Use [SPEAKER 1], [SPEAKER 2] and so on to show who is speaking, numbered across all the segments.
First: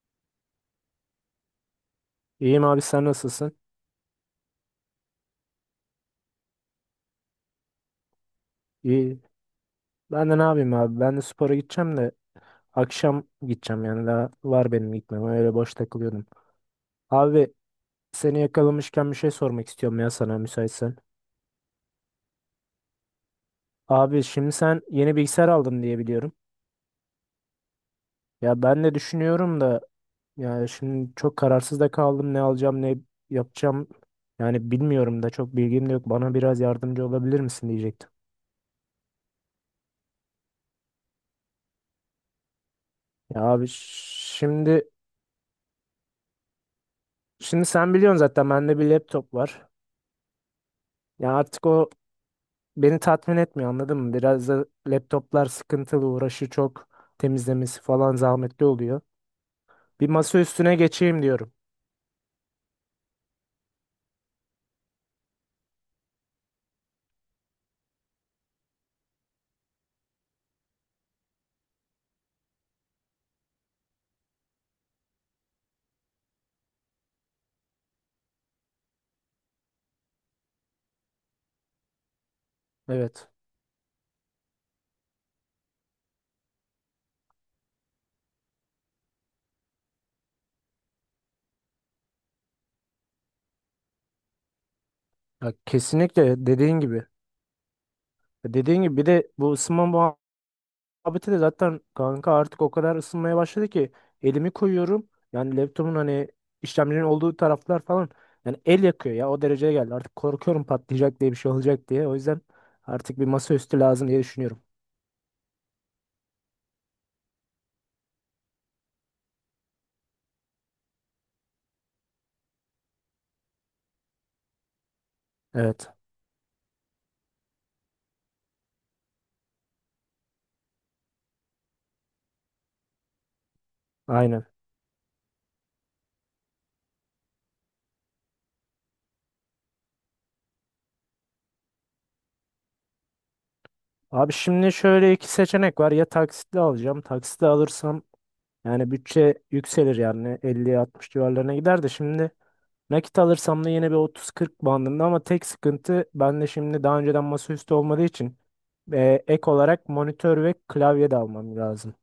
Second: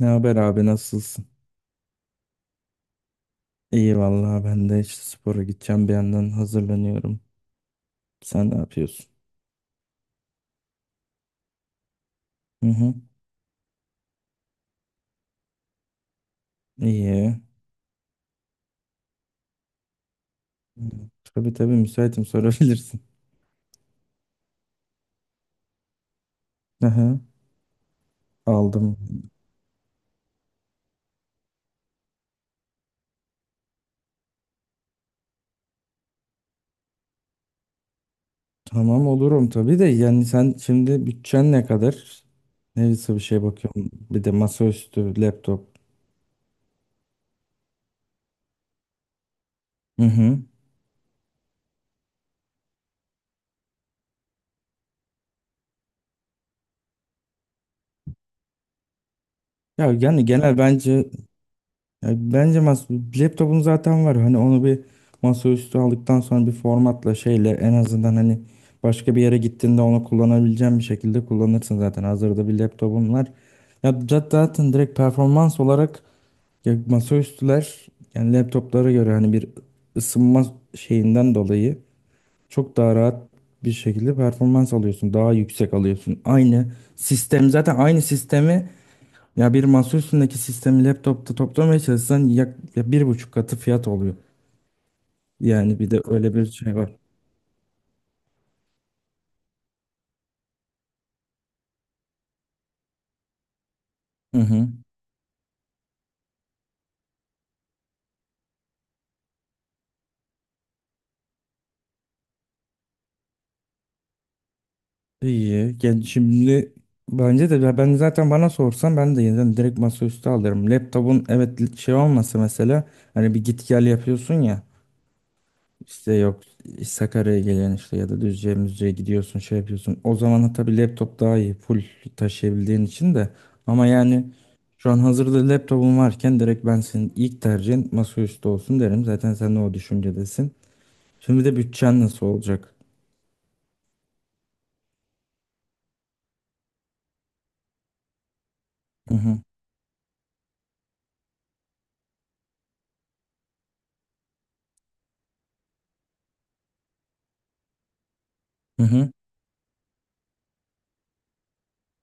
[SPEAKER 1] Ne haber abi nasılsın?
[SPEAKER 2] İyiyim abi sen nasılsın?
[SPEAKER 1] İyi vallahi ben de işte spora gideceğim bir yandan hazırlanıyorum. Sen ne yapıyorsun?
[SPEAKER 2] İyi. Ben de ne yapayım abi? Ben de spora gideceğim de
[SPEAKER 1] Hı hı.
[SPEAKER 2] akşam gideceğim yani daha var benim gitmem. Öyle boş takılıyordum.
[SPEAKER 1] İyi.
[SPEAKER 2] Abi seni yakalamışken bir şey sormak istiyorum ya sana
[SPEAKER 1] Hı.
[SPEAKER 2] müsaitsen.
[SPEAKER 1] Tabii tabii müsaitim sorabilirsin.
[SPEAKER 2] Abi şimdi sen yeni bilgisayar aldın diye biliyorum.
[SPEAKER 1] Hı hı.
[SPEAKER 2] Ya ben de
[SPEAKER 1] Aldım.
[SPEAKER 2] düşünüyorum da yani şimdi çok kararsız da kaldım ne alacağım ne yapacağım. Yani bilmiyorum da çok bilgim de yok. Bana biraz yardımcı olabilir misin diyecektim.
[SPEAKER 1] Tamam olurum tabii de yani sen şimdi bütçen ne kadar? Neyse bir
[SPEAKER 2] Ya
[SPEAKER 1] şey
[SPEAKER 2] abi
[SPEAKER 1] bakıyorum. Bir de
[SPEAKER 2] şimdi
[SPEAKER 1] masaüstü, laptop.
[SPEAKER 2] şimdi sen biliyorsun zaten bende bir laptop var.
[SPEAKER 1] Hı hı.
[SPEAKER 2] Ya artık o beni tatmin etmiyor anladın mı? Biraz da laptoplar sıkıntılı, uğraşı çok, temizlemesi falan zahmetli oluyor.
[SPEAKER 1] Ya
[SPEAKER 2] Bir
[SPEAKER 1] yani
[SPEAKER 2] masa
[SPEAKER 1] genel
[SPEAKER 2] üstüne
[SPEAKER 1] bence.
[SPEAKER 2] geçeyim diyorum.
[SPEAKER 1] Ya bence laptopun zaten var. Hani onu bir masaüstü aldıktan sonra bir formatla şeyle en azından hani başka bir yere gittiğinde onu kullanabileceğin bir şekilde kullanırsın zaten. Hazırda bir laptopun var. Ya zaten direkt performans olarak ya masaüstüler yani laptoplara göre hani bir ısınma şeyinden dolayı çok daha rahat
[SPEAKER 2] Evet.
[SPEAKER 1] bir şekilde performans alıyorsun. Daha yüksek alıyorsun. Aynı sistem zaten aynı sistemi ya bir masa üstündeki sistemi laptopta toplamaya çalışsan yak, ya bir buçuk katı fiyat oluyor.
[SPEAKER 2] Ya
[SPEAKER 1] Yani bir de öyle bir
[SPEAKER 2] kesinlikle
[SPEAKER 1] şey
[SPEAKER 2] dediğin
[SPEAKER 1] var.
[SPEAKER 2] gibi. Ya dediğin gibi bir de bu ısınma muhabbeti de zaten kanka artık o kadar ısınmaya başladı ki
[SPEAKER 1] Hı
[SPEAKER 2] elimi
[SPEAKER 1] hı.
[SPEAKER 2] koyuyorum. Yani laptopun hani işlemcinin olduğu taraflar falan yani el yakıyor ya, o dereceye geldi. Artık korkuyorum patlayacak diye, bir şey olacak diye. O yüzden artık bir masaüstü lazım diye düşünüyorum.
[SPEAKER 1] İyi. Yani şimdi bence de ya ben zaten bana sorsan ben de yeniden direkt masaüstü alırım. Laptopun evet şey olmasa mesela hani bir git gel yapıyorsun ya.
[SPEAKER 2] Evet.
[SPEAKER 1] İşte yok Sakarya'ya gelen işte ya da Düzce'ye Müzce'ye gidiyorsun şey yapıyorsun. O zaman tabii laptop daha iyi full taşıyabildiğin için de. Ama yani
[SPEAKER 2] Aynen.
[SPEAKER 1] şu an hazırda laptopum varken direkt ben senin ilk tercihin masaüstü olsun derim. Zaten sen de o düşüncedesin. Şimdi de bütçen nasıl olacak?
[SPEAKER 2] Abi şimdi şöyle iki seçenek var. Ya taksitle alacağım. Taksitle alırsam yani
[SPEAKER 1] Hı hı.
[SPEAKER 2] bütçe yükselir, yani 50 60 civarlarına gider de, şimdi nakit alırsam da yine bir 30-40 bandında, ama tek sıkıntı, ben de şimdi daha önceden masaüstü olmadığı için
[SPEAKER 1] Hı hı.
[SPEAKER 2] ek olarak monitör ve klavye de almam lazım.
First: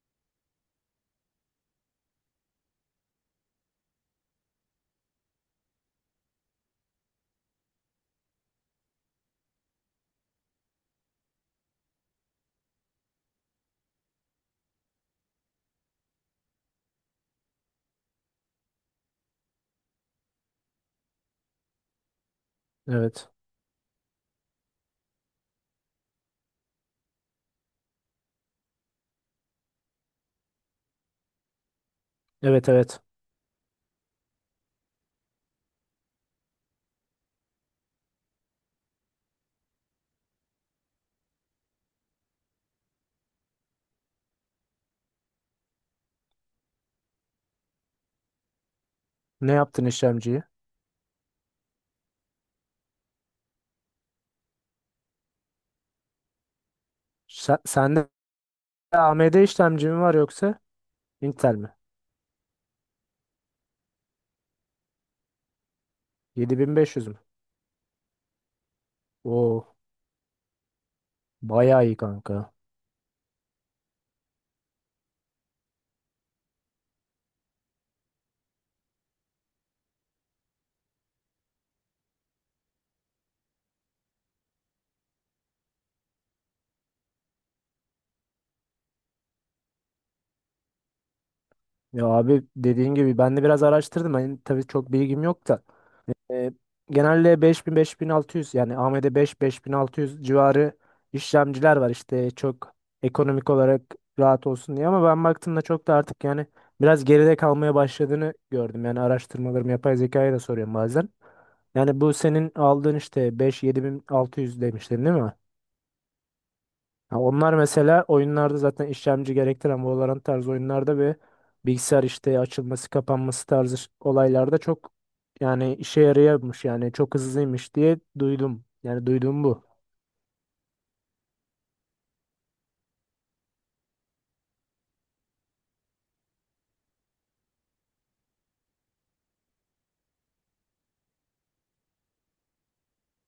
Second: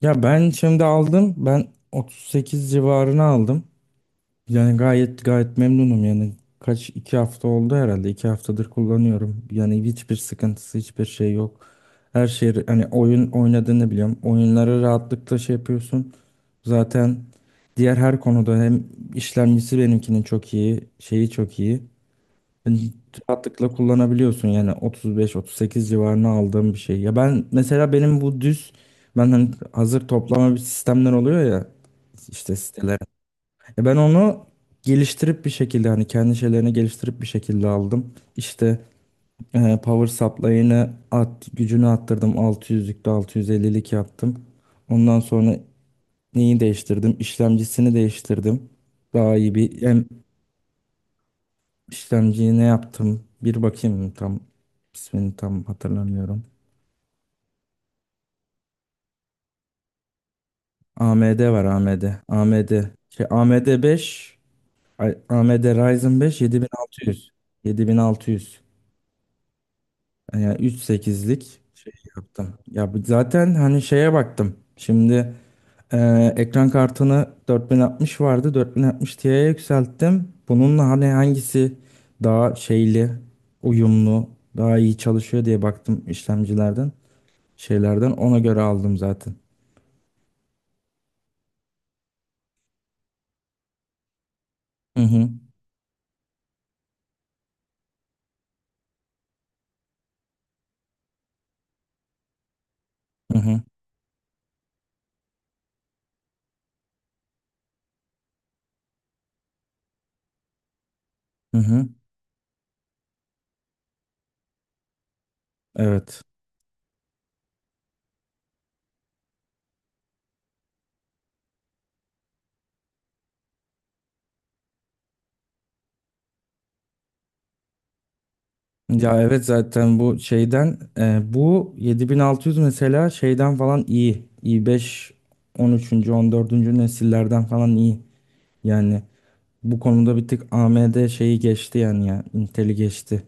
[SPEAKER 1] Ya ben şimdi aldım. Ben 38 civarına aldım. Yani gayet gayet memnunum yani. Kaç iki hafta oldu herhalde. 2 haftadır kullanıyorum. Yani hiçbir sıkıntısı hiçbir şey yok. Her şey hani oyun oynadığını biliyorum. Oyunları rahatlıkla şey yapıyorsun. Zaten diğer her konuda hem işlemcisi benimkinin çok iyi, şeyi çok iyi. Yani
[SPEAKER 2] Evet.
[SPEAKER 1] rahatlıkla kullanabiliyorsun yani 35-38 civarına aldığım bir şey. Ya ben mesela benim bu düz ben hani hazır toplama bir sistemler oluyor ya işte
[SPEAKER 2] Evet,
[SPEAKER 1] siteler.
[SPEAKER 2] evet.
[SPEAKER 1] Ya ben onu geliştirip bir şekilde hani kendi şeylerini geliştirip bir şekilde aldım. İşte power supply'ını at, gücünü arttırdım. 600'lükte 650'lik yaptım. Ondan sonra neyi değiştirdim? İşlemcisini değiştirdim. Daha
[SPEAKER 2] Ne
[SPEAKER 1] iyi bir
[SPEAKER 2] yaptın
[SPEAKER 1] hem
[SPEAKER 2] işlemciyi?
[SPEAKER 1] işlemciyi ne yaptım? Bir bakayım tam ismini tam hatırlamıyorum.
[SPEAKER 2] Sende AMD işlemci mi var yoksa
[SPEAKER 1] AMD
[SPEAKER 2] Intel
[SPEAKER 1] var
[SPEAKER 2] mi?
[SPEAKER 1] AMD. AMD. Şey, AMD 5 ay, AMD Ryzen 5
[SPEAKER 2] 7500 mü?
[SPEAKER 1] 7600. 7600.
[SPEAKER 2] Oo,
[SPEAKER 1] Yani 3.8'lik
[SPEAKER 2] bayağı
[SPEAKER 1] şey
[SPEAKER 2] iyi kanka.
[SPEAKER 1] yaptım. Ya zaten hani şeye baktım. Şimdi ekran kartını 4060 vardı. 4060 Ti'ye yükselttim. Bununla hani hangisi daha şeyli, uyumlu, daha iyi çalışıyor diye baktım işlemcilerden, şeylerden. Ona göre aldım zaten.
[SPEAKER 2] Ya abi dediğin gibi ben de biraz araştırdım. Hani tabii çok
[SPEAKER 1] Hı
[SPEAKER 2] bilgim
[SPEAKER 1] hı.
[SPEAKER 2] yok da. E, genelde 5.000, 5.600, yani beş, 5.600 civarı işlemciler var işte, çok
[SPEAKER 1] Hı
[SPEAKER 2] ekonomik
[SPEAKER 1] hı.
[SPEAKER 2] olarak rahat olsun diye, ama ben baktığımda çok da artık yani biraz geride kalmaya başladığını gördüm. Yani araştırmalarımı yapay zekaya da soruyorum bazen.
[SPEAKER 1] Hı hı.
[SPEAKER 2] Yani bu senin aldığın işte beş, 7.600 demiştin değil mi?
[SPEAKER 1] Evet.
[SPEAKER 2] Ha, onlar mesela oyunlarda zaten işlemci gerektiren Valorant tarzı oyunlarda ve bilgisayar işte açılması kapanması tarzı olaylarda çok yani işe yarıyormuş, yani çok hızlıymış diye duydum. Yani
[SPEAKER 1] Ya evet
[SPEAKER 2] duyduğum bu.
[SPEAKER 1] zaten bu şeyden bu 7600 mesela şeyden falan iyi. i5 13. 14. nesillerden falan iyi. Yani bu konuda bir tık AMD şeyi geçti yani ya. Intel'i geçti.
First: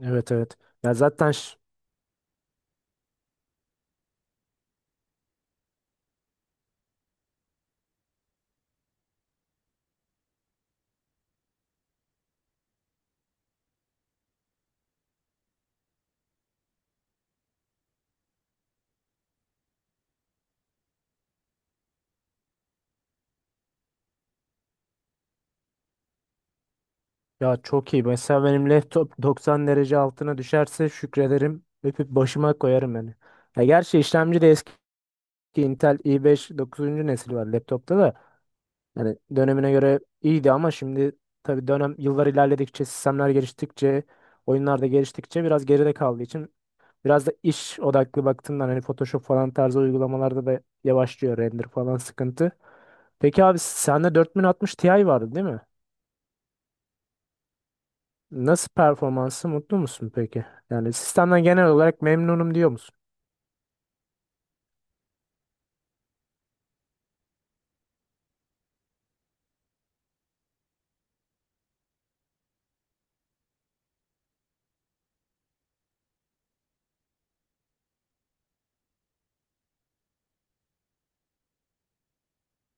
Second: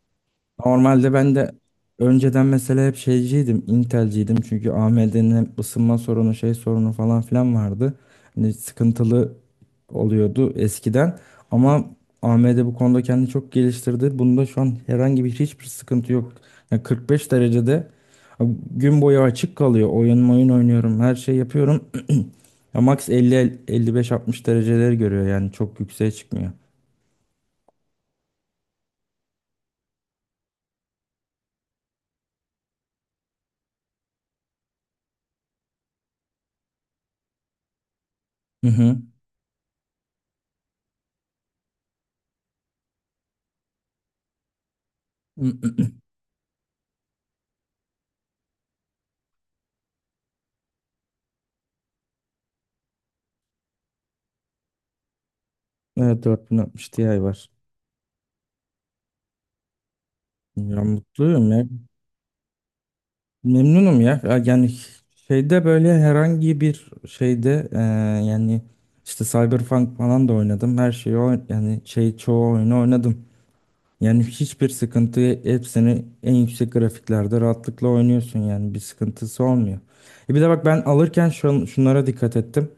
[SPEAKER 2] Evet, evet. Ya
[SPEAKER 1] Normalde
[SPEAKER 2] zaten
[SPEAKER 1] ben de
[SPEAKER 2] ş-
[SPEAKER 1] önceden mesela hep şeyciydim. Intel'ciydim çünkü AMD'nin hep ısınma sorunu şey sorunu falan filan vardı. Hani sıkıntılı oluyordu eskiden. Ama AMD bu konuda kendini çok geliştirdi. Bunda şu an herhangi bir hiçbir sıkıntı yok. Yani 45 derecede gün boyu açık kalıyor. Oyun oynuyorum. Her şey yapıyorum. Ya max 50 55 60 dereceleri görüyor yani çok yükseğe çıkmıyor.
[SPEAKER 2] Ya çok iyi. Mesela benim laptop 90 derece altına düşerse şükrederim. Öpüp başıma koyarım yani. Ya gerçi işlemci de eski, Intel i5 9. nesil var laptopta da.
[SPEAKER 1] Hı hı.
[SPEAKER 2] Yani dönemine göre iyiydi ama şimdi tabii dönem yıllar ilerledikçe, sistemler geliştikçe, oyunlar da geliştikçe biraz geride kaldığı için, biraz da iş odaklı baktığımdan hani Photoshop falan tarzı uygulamalarda da yavaşlıyor, render falan sıkıntı. Peki abi sende 4060 Ti vardı değil mi?
[SPEAKER 1] Evet 4060 Ti var.
[SPEAKER 2] Nasıl, performansı, mutlu musun peki?
[SPEAKER 1] Ya
[SPEAKER 2] Yani sistemden
[SPEAKER 1] mutluyum ya.
[SPEAKER 2] genel olarak memnunum diyor musun?
[SPEAKER 1] Memnunum ya. Ya yani şeyde böyle herhangi bir şeyde yani işte Cyberpunk falan da oynadım. Her şeyi yani şey çoğu oyunu oynadım. Yani hiçbir sıkıntı hepsini en yüksek grafiklerde rahatlıkla oynuyorsun yani bir sıkıntısı olmuyor. E bir de bak ben alırken şunlara dikkat ettim.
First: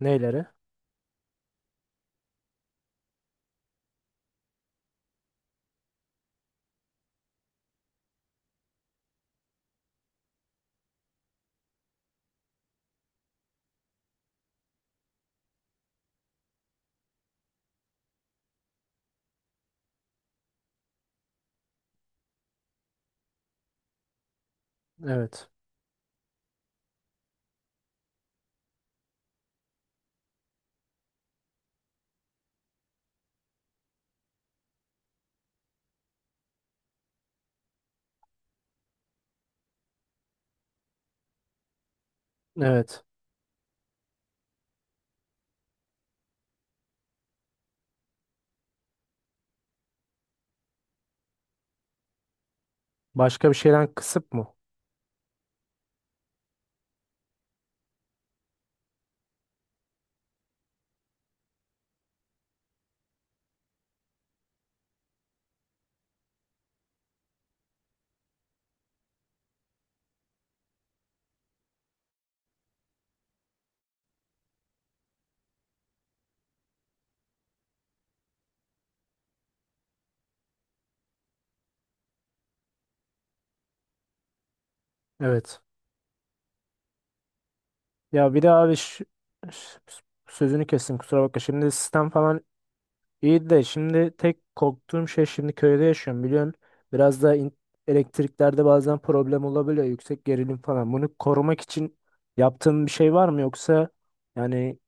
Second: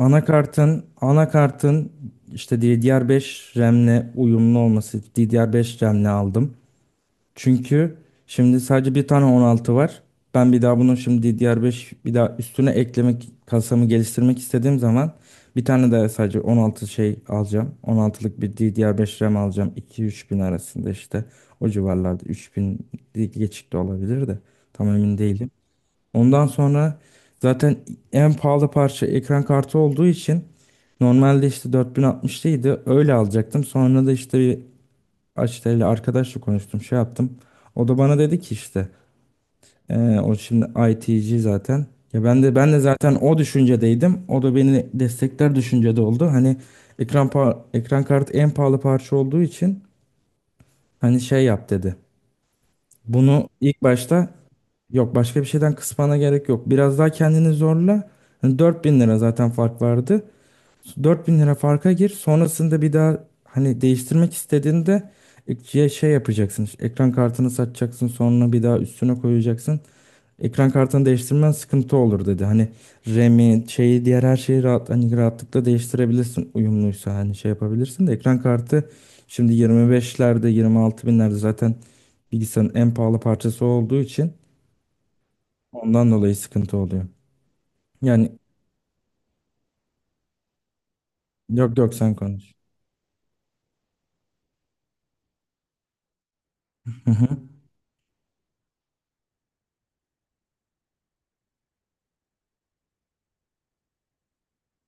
[SPEAKER 2] Neyleri?
[SPEAKER 1] anakartın işte DDR5 RAM'le uyumlu olması. DDR5 RAM'le aldım. Çünkü şimdi sadece bir tane 16 var. Ben bir daha bunun şimdi DDR5 bir daha üstüne eklemek kasamı geliştirmek istediğim zaman bir tane daha sadece 16 şey alacağım. 16'lık bir DDR5 RAM alacağım. 2-3 bin arasında işte o civarlarda 3 bin geçik de olabilir de tam emin
[SPEAKER 2] Evet.
[SPEAKER 1] değilim. Ondan sonra zaten en pahalı parça ekran kartı olduğu için normalde işte 4060'lıydı. Öyle alacaktım. Sonra da işte bir Açtel'le arkadaşla konuştum, şey yaptım. O da bana dedi ki işte o şimdi ITC zaten. Ya ben de
[SPEAKER 2] Evet.
[SPEAKER 1] zaten o düşüncedeydim. O da beni destekler düşüncede oldu. Hani ekran ekran kartı en pahalı parça olduğu için hani şey yap dedi. Bunu
[SPEAKER 2] Başka bir
[SPEAKER 1] ilk
[SPEAKER 2] şeyden
[SPEAKER 1] başta.
[SPEAKER 2] kısıp mı?
[SPEAKER 1] Yok başka bir şeyden kısmana gerek yok. Biraz daha kendini zorla. Hani 4 bin lira zaten fark vardı. 4000 lira farka gir. Sonrasında bir daha hani değiştirmek istediğinde ikiye şey yapacaksın. İşte ekran kartını satacaksın. Sonra bir daha üstüne koyacaksın. Ekran kartını değiştirmen sıkıntı olur dedi. Hani RAM'i şeyi diğer her şeyi rahat, hani rahatlıkla değiştirebilirsin. Uyumluysa hani şey yapabilirsin de ekran kartı şimdi 25'lerde 26 binlerde zaten bilgisayarın en pahalı parçası olduğu için
[SPEAKER 2] Evet.
[SPEAKER 1] ondan dolayı sıkıntı oluyor.
[SPEAKER 2] Ya
[SPEAKER 1] Yani
[SPEAKER 2] bir de abi ş- sözünü kestim, kusura bakma. Şimdi
[SPEAKER 1] yok yok
[SPEAKER 2] sistem
[SPEAKER 1] sen
[SPEAKER 2] falan
[SPEAKER 1] konuş.
[SPEAKER 2] iyiydi de, şimdi tek korktuğum şey, şimdi köyde yaşıyorum biliyorsun. Biraz da elektriklerde bazen problem olabiliyor, yüksek gerilim falan. Bunu korumak için yaptığın bir şey var mı, yoksa yani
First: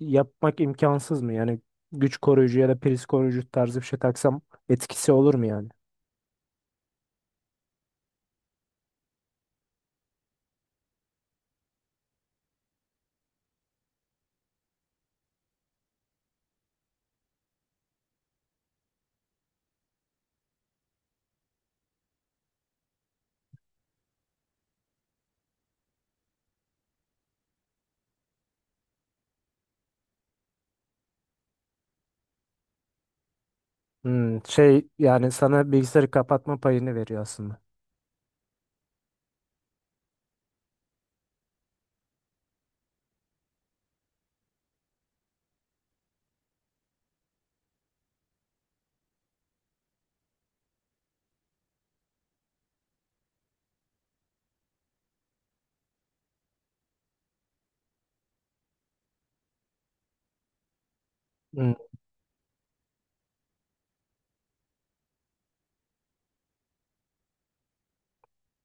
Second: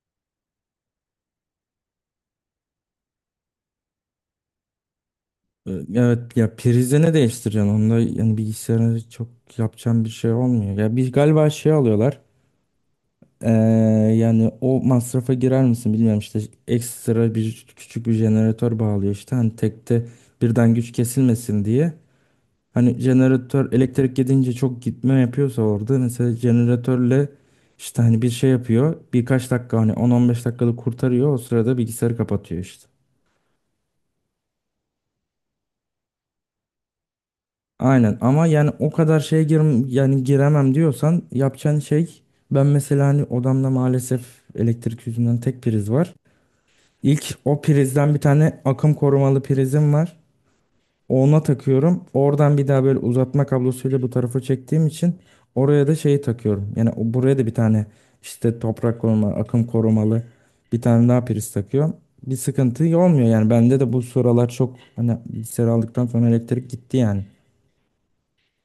[SPEAKER 2] yapmak imkansız mı? Yani güç koruyucu ya da priz koruyucu tarzı bir şey taksam etkisi olur mu yani?
[SPEAKER 1] Evet ya prize ne değiştireceksin? Onda yani bilgisayarına çok yapacağım bir şey olmuyor. Ya bir galiba şey alıyorlar. Ee, yani o masrafa girer misin bilmiyorum işte ekstra bir küçük bir jeneratör bağlıyor işte hani tekte birden güç kesilmesin diye. Hani jeneratör elektrik gidince çok gitme yapıyorsa orada mesela jeneratörle işte hani bir şey yapıyor birkaç dakika hani 10-15 dakikalık kurtarıyor o sırada bilgisayarı kapatıyor işte.
[SPEAKER 2] Şey yani sana bilgisayarı kapatma payını veriyor aslında.
[SPEAKER 1] Aynen ama yani o kadar şeye gir yani giremem diyorsan yapacağın şey ben mesela hani odamda maalesef elektrik yüzünden tek priz var. İlk o prizden bir tane akım korumalı prizim var. Ona takıyorum. Oradan bir daha böyle uzatma kablosuyla bu tarafa çektiğim için oraya da şeyi takıyorum. Yani buraya da bir tane işte toprak koruma, akım korumalı bir tane daha priz
[SPEAKER 2] Hmm,
[SPEAKER 1] takıyorum. Bir sıkıntı olmuyor yani bende de bu sıralar çok hani bilgisayar aldıktan sonra elektrik gitti yani.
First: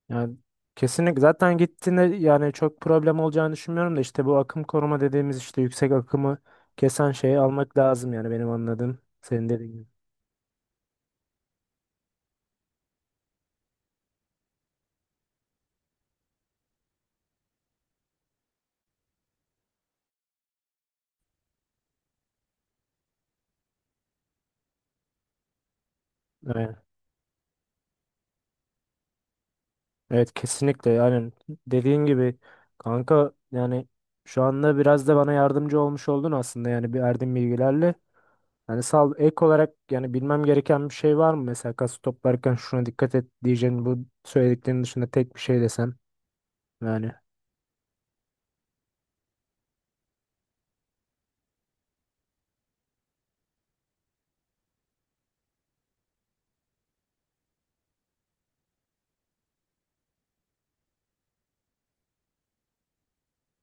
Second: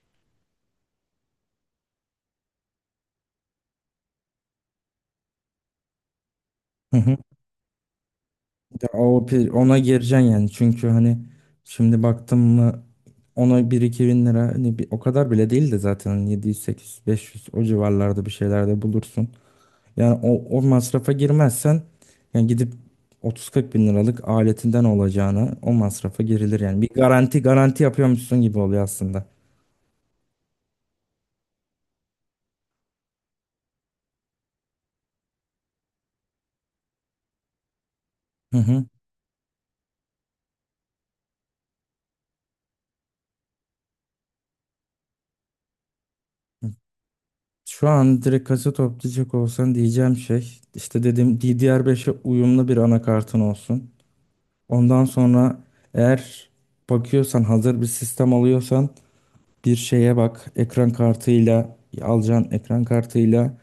[SPEAKER 2] yani kesinlikle, zaten gittiğinde yani çok problem olacağını düşünmüyorum da, işte bu akım koruma dediğimiz, işte yüksek akımı kesen şeyi almak lazım yani, benim
[SPEAKER 1] Ya
[SPEAKER 2] anladığım
[SPEAKER 1] o
[SPEAKER 2] senin dediğin
[SPEAKER 1] ona
[SPEAKER 2] gibi.
[SPEAKER 1] gireceksin yani çünkü hani şimdi baktım mı ona bir 2 bin lira hani bir, o kadar bile değil de zaten hani 700 800 500 o civarlarda bir şeyler de bulursun. Yani o masrafa girmezsen yani gidip 30 40 bin liralık aletinden olacağına o masrafa girilir
[SPEAKER 2] Evet.
[SPEAKER 1] yani. Bir garanti garanti yapıyormuşsun gibi oluyor aslında.
[SPEAKER 2] Evet, kesinlikle yani, dediğin gibi kanka. Yani şu anda biraz da bana yardımcı olmuş oldun aslında yani, bir verdiğin bilgilerle.
[SPEAKER 1] Hı
[SPEAKER 2] Yani
[SPEAKER 1] hı.
[SPEAKER 2] sağ ol. Ek olarak yani bilmem gereken bir şey var mı? Mesela kası toplarken şuna dikkat et diyeceğin, bu söylediklerinin dışında tek bir şey desem yani.
[SPEAKER 1] Şu an direkt kasa toplayacak olsan diyeceğim şey işte dediğim DDR5'e uyumlu bir anakartın olsun. Ondan sonra eğer bakıyorsan hazır bir sistem alıyorsan bir şeye bak. Ekran kartıyla alacağın ekran kartıyla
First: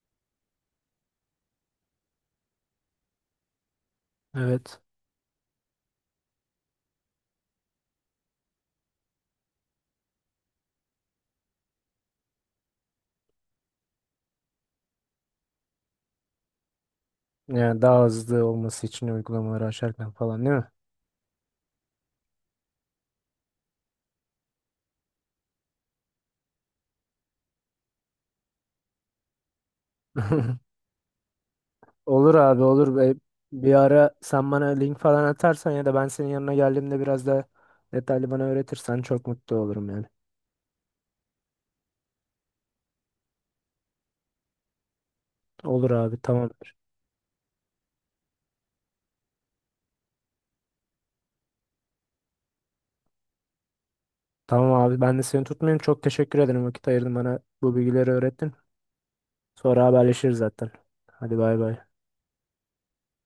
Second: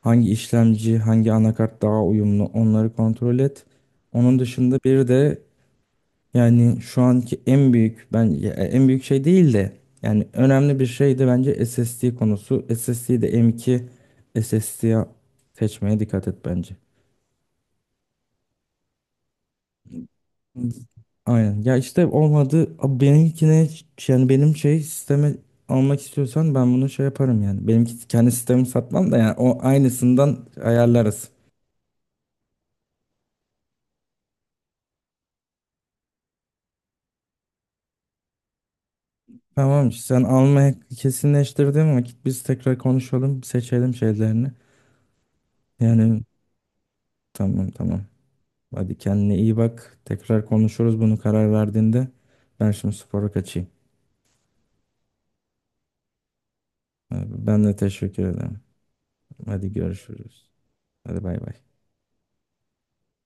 [SPEAKER 1] hangi işlemci, hangi anakart daha uyumlu onları kontrol et. Onun dışında
[SPEAKER 2] Evet.
[SPEAKER 1] bir de yani şu anki en büyük ben en büyük şey değil de yani önemli bir şey de bence SSD konusu. SSD'yi de m M.2 SSD'ye seçmeye dikkat et bence.
[SPEAKER 2] Yani daha hızlı olması için, uygulamaları açarken falan değil mi?
[SPEAKER 1] Aynen. Ya işte olmadı. Abi benimkine yani benim şey sistemi almak istiyorsan ben bunu şey yaparım yani. Benimki kendi sistemi satmam da yani o aynısından ayarlarız.
[SPEAKER 2] Olur abi, olur. Be. Bir ara sen bana link falan atarsan ya da ben senin yanına geldiğimde biraz da detaylı bana öğretirsen çok mutlu
[SPEAKER 1] Tamam
[SPEAKER 2] olurum
[SPEAKER 1] işte,
[SPEAKER 2] yani.
[SPEAKER 1] sen almaya kesinleştirdiğin vakit biz tekrar konuşalım seçelim şeylerini.
[SPEAKER 2] Olur abi,
[SPEAKER 1] Yani
[SPEAKER 2] tamamdır.
[SPEAKER 1] tamam tamam. Hadi kendine iyi bak. Tekrar konuşuruz bunu karar verdiğinde. Ben şimdi spora kaçayım.
[SPEAKER 2] Tamam abi, ben de seni tutmayayım. Çok teşekkür ederim, vakit ayırdın, bana
[SPEAKER 1] Ben de
[SPEAKER 2] bu bilgileri
[SPEAKER 1] teşekkür
[SPEAKER 2] öğrettin.
[SPEAKER 1] ederim. Hadi
[SPEAKER 2] Sonra haberleşiriz
[SPEAKER 1] görüşürüz.
[SPEAKER 2] zaten.
[SPEAKER 1] Hadi
[SPEAKER 2] Hadi
[SPEAKER 1] bay bay.
[SPEAKER 2] bay bay.